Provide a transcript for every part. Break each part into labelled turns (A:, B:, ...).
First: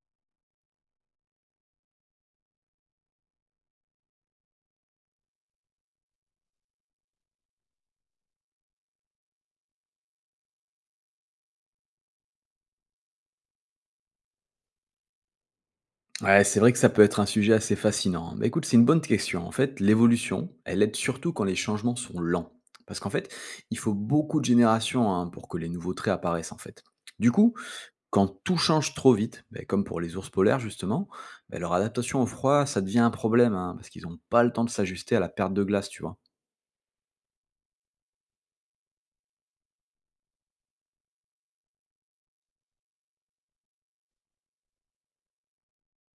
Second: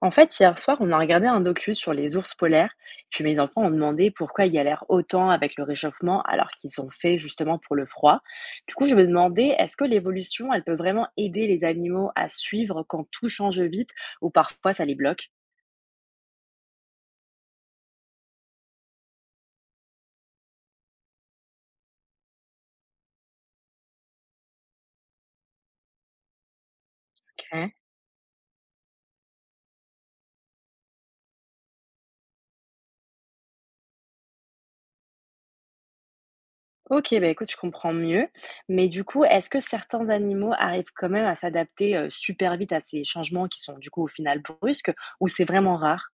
A: En fait, hier soir, on a regardé un docu sur les ours polaires, puis mes enfants ont demandé pourquoi ils galèrent autant avec le réchauffement alors qu'ils sont faits justement pour le froid. Du coup, je me demandais, est-ce que l'évolution, elle peut vraiment aider les animaux à suivre quand tout change vite ou parfois ça les bloque?
B: Ouais, c'est vrai que ça peut être un sujet assez fascinant. Mais écoute, c'est une bonne question. En fait, l'évolution, elle aide surtout quand les changements sont lents. Parce qu'en fait, il faut beaucoup de générations, hein, pour que les nouveaux traits apparaissent, en fait. Du coup,
A: Ok.
B: quand tout change trop vite, bah, comme pour les ours polaires justement, bah, leur adaptation au froid, ça devient un problème, hein, parce qu'ils n'ont pas le temps de s'ajuster à la perte de glace, tu vois.
A: Ok, bah écoute, je comprends mieux. Mais du coup, est-ce que certains animaux arrivent quand même à s'adapter super vite à ces changements qui sont du coup au final brusques ou c'est vraiment rare?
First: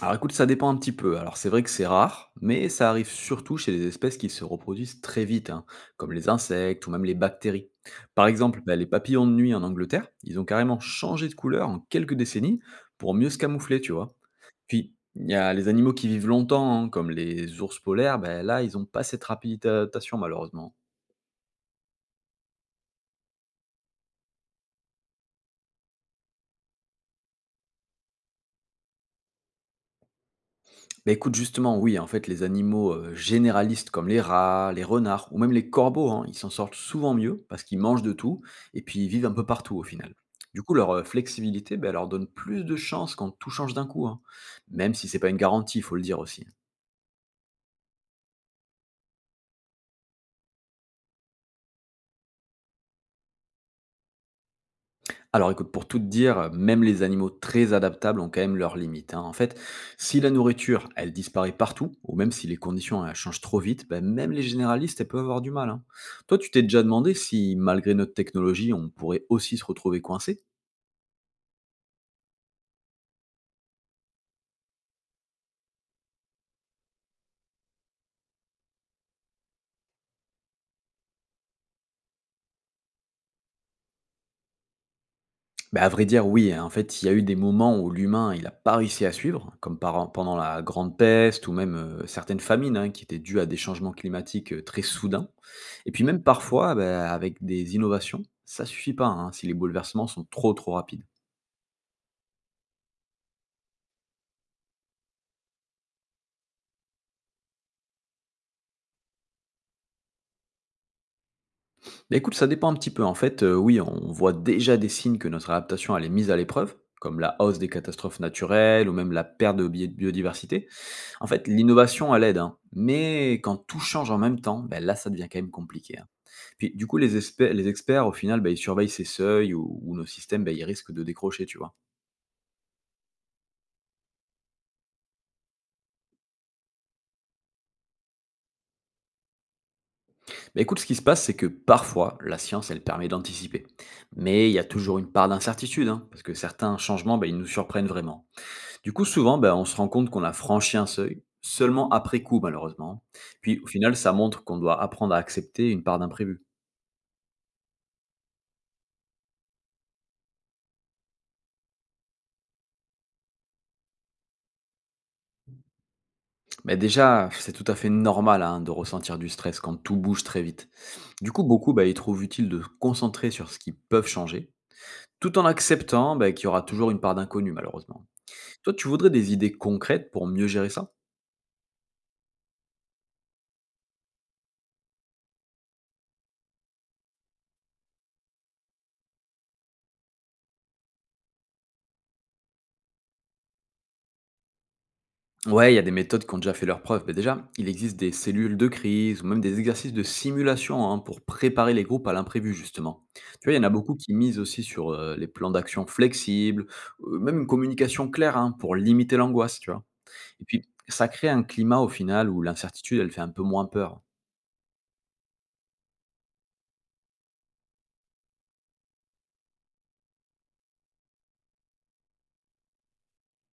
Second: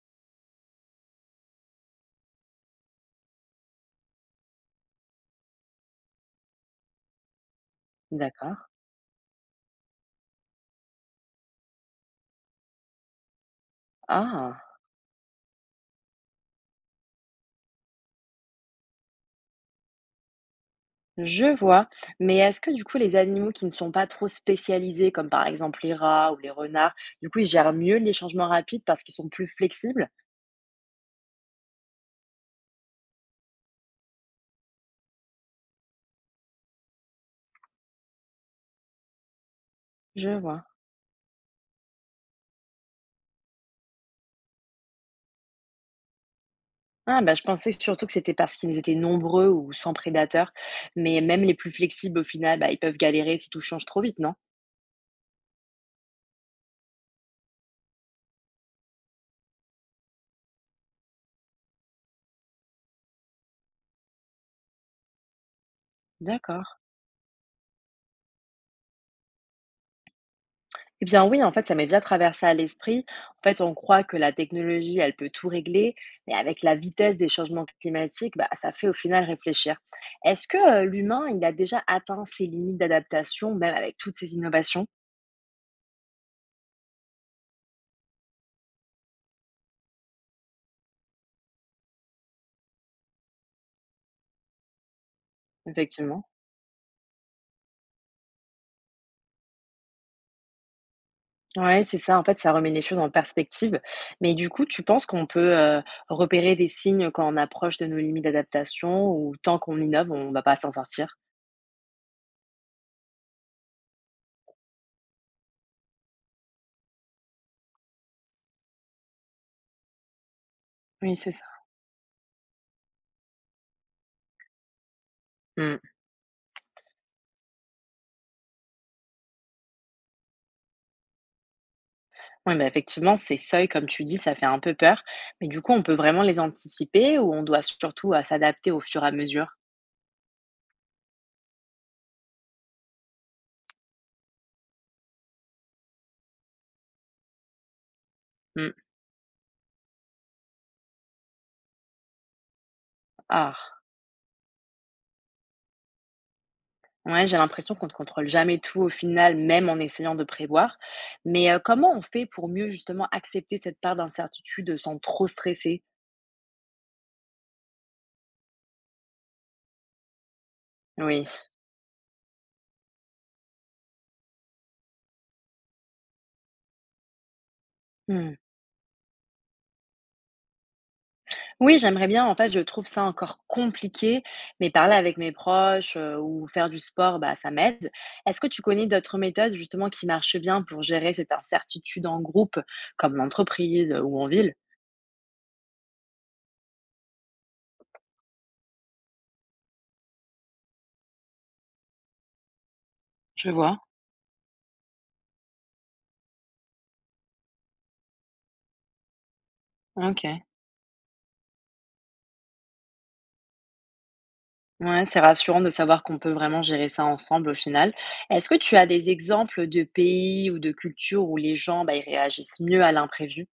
B: Alors écoute, ça dépend un petit peu. Alors c'est vrai que c'est rare, mais ça arrive surtout chez les espèces qui se reproduisent très vite, hein, comme les insectes ou même les bactéries. Par exemple,
A: D'accord.
B: bah, les papillons de nuit en Angleterre, ils ont carrément changé de couleur en quelques décennies pour mieux se camoufler, tu vois.
A: Ah.
B: Puis, il y a les animaux qui vivent longtemps, hein, comme les ours polaires, bah, là, ils n'ont pas cette rapidité d'adaptation malheureusement.
A: Je vois, mais est-ce que du coup les animaux qui ne sont pas trop spécialisés, comme par exemple les rats ou les renards, du coup ils gèrent mieux les changements rapides parce qu'ils sont plus flexibles?
B: Bah, écoute, justement, oui, en fait, les animaux généralistes comme les rats, les renards ou même les corbeaux, hein, ils s'en sortent souvent mieux parce qu'ils mangent de tout et puis ils vivent un peu partout au final.
A: Je
B: Du
A: vois.
B: coup, leur flexibilité, bah, elle leur donne plus de chances quand tout change d'un coup, hein. Même si c'est pas une garantie, il faut le dire aussi. Hein.
A: Ah bah je pensais surtout que c'était parce qu'ils étaient nombreux ou sans prédateurs, mais même les plus flexibles au final, bah, ils peuvent galérer si tout change trop vite, non?
B: Alors écoute, pour tout te dire, même les animaux très adaptables ont quand même leurs limites. Hein. En fait, si la nourriture, elle disparaît partout, ou même si les conditions elles changent trop vite, ben, même les généralistes, elles peuvent avoir du mal. Hein. Toi, tu t'es
A: D'accord.
B: déjà demandé si, malgré notre technologie, on pourrait aussi se retrouver coincé.
A: Eh bien oui, en fait, ça m'est déjà traversé à l'esprit. En fait, on croit que la technologie, elle peut tout régler, mais avec la vitesse des changements climatiques, bah, ça fait au final réfléchir. Est-ce que l'humain, il a déjà atteint ses limites d'adaptation, même avec toutes ces innovations?
B: Bah, à vrai dire, oui. Hein. En fait, il y a eu des moments où l'humain, il a pas réussi à suivre, comme pendant la Grande Peste ou même certaines famines, hein, qui étaient dues à des changements climatiques très soudains. Et puis même
A: Effectivement.
B: parfois, bah, avec des innovations, ça suffit pas, hein, si les bouleversements sont trop trop rapides.
A: Ouais, c'est ça. En fait, ça remet les choses en perspective. Mais du coup, tu penses qu'on peut repérer des signes quand on approche de nos limites d'adaptation ou tant qu'on innove, on ne va pas s'en sortir?
B: Mais écoute, ça dépend un petit peu. En fait, oui, on voit déjà des signes que notre adaptation elle est mise à l'épreuve, comme la hausse des catastrophes naturelles ou même la perte de biodiversité.
A: Oui,
B: En
A: c'est ça.
B: fait, l'innovation, elle aide, hein. Mais quand tout change en même temps, bah, là, ça devient quand même compliqué. Hein. Puis du coup, les experts, au final, bah, ils surveillent ces seuils ou nos systèmes, bah, ils risquent de décrocher, tu vois.
A: Oui, bah, effectivement, ces seuils, comme tu dis, ça fait un peu peur. Mais du coup, on peut vraiment les anticiper ou on doit surtout s'adapter au fur et à mesure?
B: Mais écoute, ce qui se passe, c'est que parfois, la science, elle permet d'anticiper. Mais il y a toujours une part d'incertitude, hein, parce que certains changements, bah, ils nous surprennent vraiment.
A: Hmm.
B: Du coup, souvent, bah, on se rend compte qu'on a franchi un seuil, seulement après coup, malheureusement.
A: Ah,
B: Puis au final, ça montre qu'on doit apprendre à accepter une part d'imprévu.
A: ouais, j'ai l'impression qu'on ne contrôle jamais tout au final, même en essayant de prévoir. Mais comment on fait pour mieux justement accepter cette part d'incertitude sans trop stresser?
B: Mais déjà, c'est tout à fait normal, hein, de ressentir du stress quand tout bouge très vite.
A: Oui.
B: Du coup, beaucoup, bah, ils trouvent utile de se concentrer sur ce qu'ils peuvent changer, tout en acceptant, bah, qu'il y aura toujours une part d'inconnu malheureusement.
A: Mmh.
B: Toi, tu voudrais des idées concrètes pour mieux gérer ça?
A: Oui, j'aimerais bien. En fait, je trouve ça encore compliqué, mais parler avec mes proches, ou faire du sport, bah, ça m'aide. Est-ce que tu connais d'autres méthodes justement qui marchent bien pour gérer cette incertitude en groupe, comme en entreprise, ou en ville?
B: Ouais, il y a des méthodes qui ont déjà fait leurs preuves. Mais déjà, il existe des cellules de crise ou même des exercices de simulation, hein, pour préparer les groupes à l'imprévu justement. Tu
A: Je
B: vois, il y en a
A: vois,
B: beaucoup qui misent aussi sur, les plans d'action flexibles, même une communication claire, hein, pour limiter l'angoisse, tu vois?
A: OK.
B: Et puis ça crée un climat au final où l'incertitude, elle fait un peu moins peur.
A: Ouais, c'est rassurant de savoir qu'on peut vraiment gérer ça ensemble au final. Est-ce que tu as des exemples de pays ou de cultures où les gens, bah, ils réagissent mieux à l'imprévu?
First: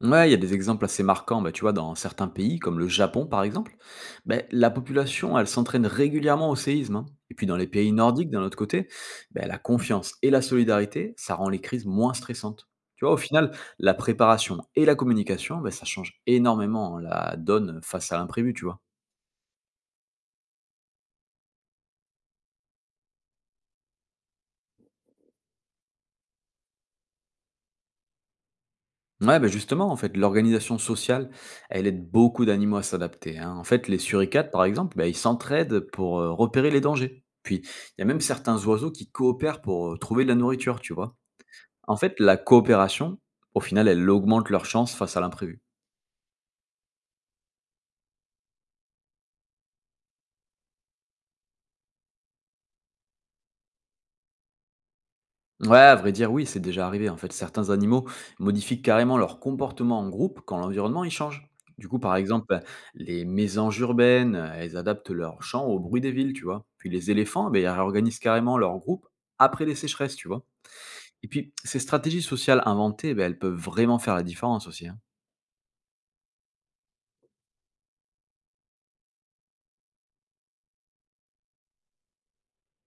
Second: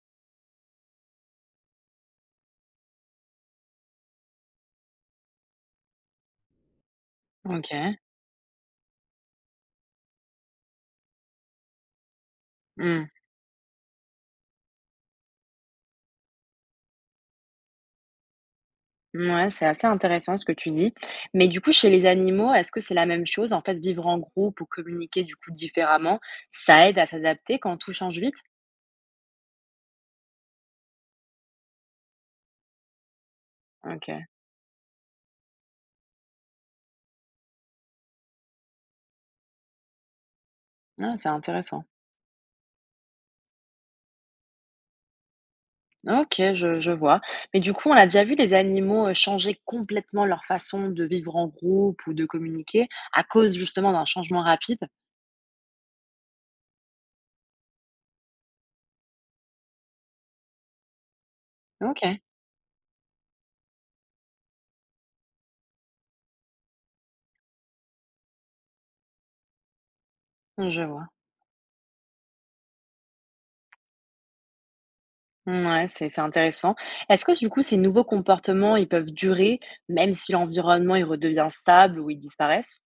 B: Ouais, il y a des exemples assez marquants. Bah, tu vois, dans certains pays, comme le Japon par exemple, ben, la population, elle s'entraîne régulièrement au séisme. Hein. Et puis dans les pays
A: OK.
B: nordiques, d'un autre côté, ben, la confiance et la solidarité, ça rend les crises moins stressantes. Tu vois, au final, la préparation et la communication, ben, ça change énormément la donne face à l'imprévu, tu vois.
A: Ouais, c'est assez intéressant ce que tu dis. Mais du coup, chez les animaux, est-ce que c'est la même chose? En fait, vivre en groupe ou communiquer du coup différemment, ça aide à s'adapter quand tout change vite?
B: Ouais, bah, justement, en fait, l'organisation sociale, elle aide beaucoup d'animaux à s'adapter. Hein. En fait, les
A: OK.
B: suricates, par exemple, bah, ils s'entraident pour repérer les dangers. Puis, il y a même certains oiseaux qui coopèrent pour trouver de la nourriture, tu
A: Ah,
B: vois.
A: c'est intéressant.
B: En fait, la coopération, au final, elle augmente leur chance face à l'imprévu.
A: OK, je vois. Mais du coup, on a déjà vu des animaux, changer complètement leur façon de vivre en groupe ou de communiquer à cause justement d'un changement rapide?
B: Ouais, à vrai dire, oui, c'est déjà arrivé. En fait, certains animaux modifient carrément leur comportement en groupe quand l'environnement y change. Du coup, par
A: OK,
B: exemple, les mésanges urbaines, elles adaptent leur chant au bruit des villes, tu vois. Puis les éléphants, eh ben, ils réorganisent carrément leur groupe après les sécheresses, tu vois.
A: mmh, je vois.
B: Et puis, ces stratégies sociales inventées, eh ben, elles peuvent vraiment faire la différence aussi. Hein.
A: Ouais, c'est intéressant. Est-ce que du coup, ces nouveaux comportements, ils peuvent durer même si l'environnement, il redevient stable ou ils disparaissent?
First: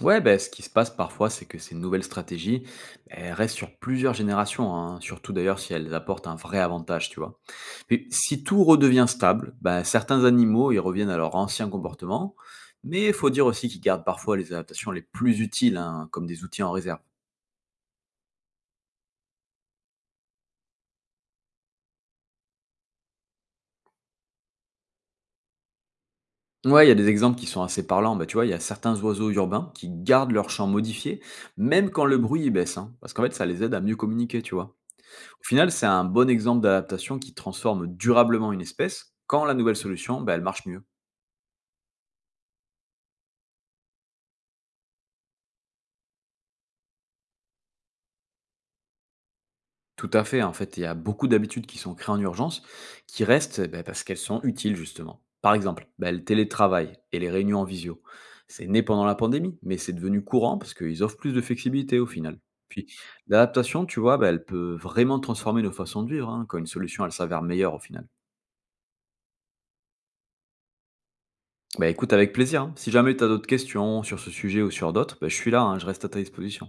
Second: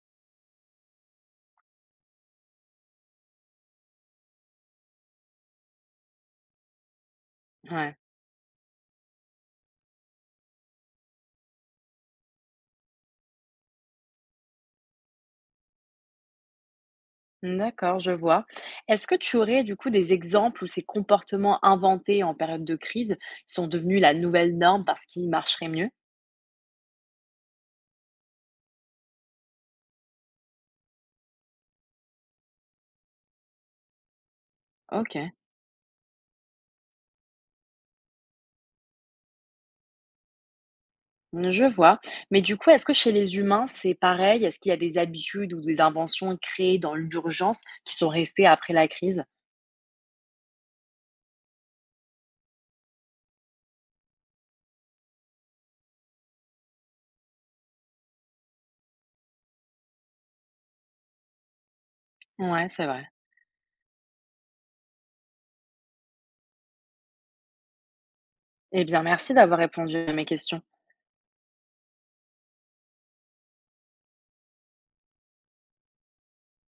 B: Ouais, ben, ce qui se passe parfois, c'est que ces nouvelles stratégies, elles restent sur plusieurs générations, hein, surtout d'ailleurs si elles apportent un vrai avantage, tu vois.
A: Ouais.
B: Et si tout redevient stable, bah, certains animaux ils reviennent à leur ancien comportement, mais il faut dire aussi qu'ils gardent parfois les adaptations les plus utiles, hein, comme des outils en réserve.
A: D'accord, je vois. Est-ce que tu aurais du coup des exemples où ces comportements inventés en période de crise sont devenus la nouvelle norme parce qu'ils marcheraient mieux?
B: Ouais, il y a des exemples qui sont assez parlants. Bah, tu vois, il y a certains oiseaux urbains qui gardent leur chant modifié, même quand le bruit il baisse, hein, parce qu'en fait, ça les aide à mieux communiquer, tu vois.
A: Ok,
B: Au final, c'est un bon exemple d'adaptation qui transforme durablement une espèce quand la nouvelle solution, bah, elle marche mieux.
A: je vois. Mais du coup, est-ce que chez les humains, c'est pareil? Est-ce qu'il y a des habitudes ou des inventions créées dans l'urgence qui sont restées après la crise?
B: Tout à fait, en fait, il y a beaucoup d'habitudes qui sont créées en urgence, qui restent bah, parce qu'elles sont utiles justement. Par exemple, bah, le télétravail et les réunions en visio. C'est né pendant la pandémie, mais c'est devenu courant parce qu'ils offrent plus de flexibilité au final.
A: Ouais, c'est
B: Puis
A: vrai.
B: l'adaptation, tu vois, bah, elle peut vraiment transformer nos façons de vivre, hein, quand une solution, elle s'avère meilleure au final.
A: Eh bien, merci d'avoir répondu à mes questions.
B: Bah écoute, avec plaisir. Hein. Si jamais tu as d'autres questions sur ce sujet ou sur d'autres, bah, je suis là, hein, je reste à ta disposition.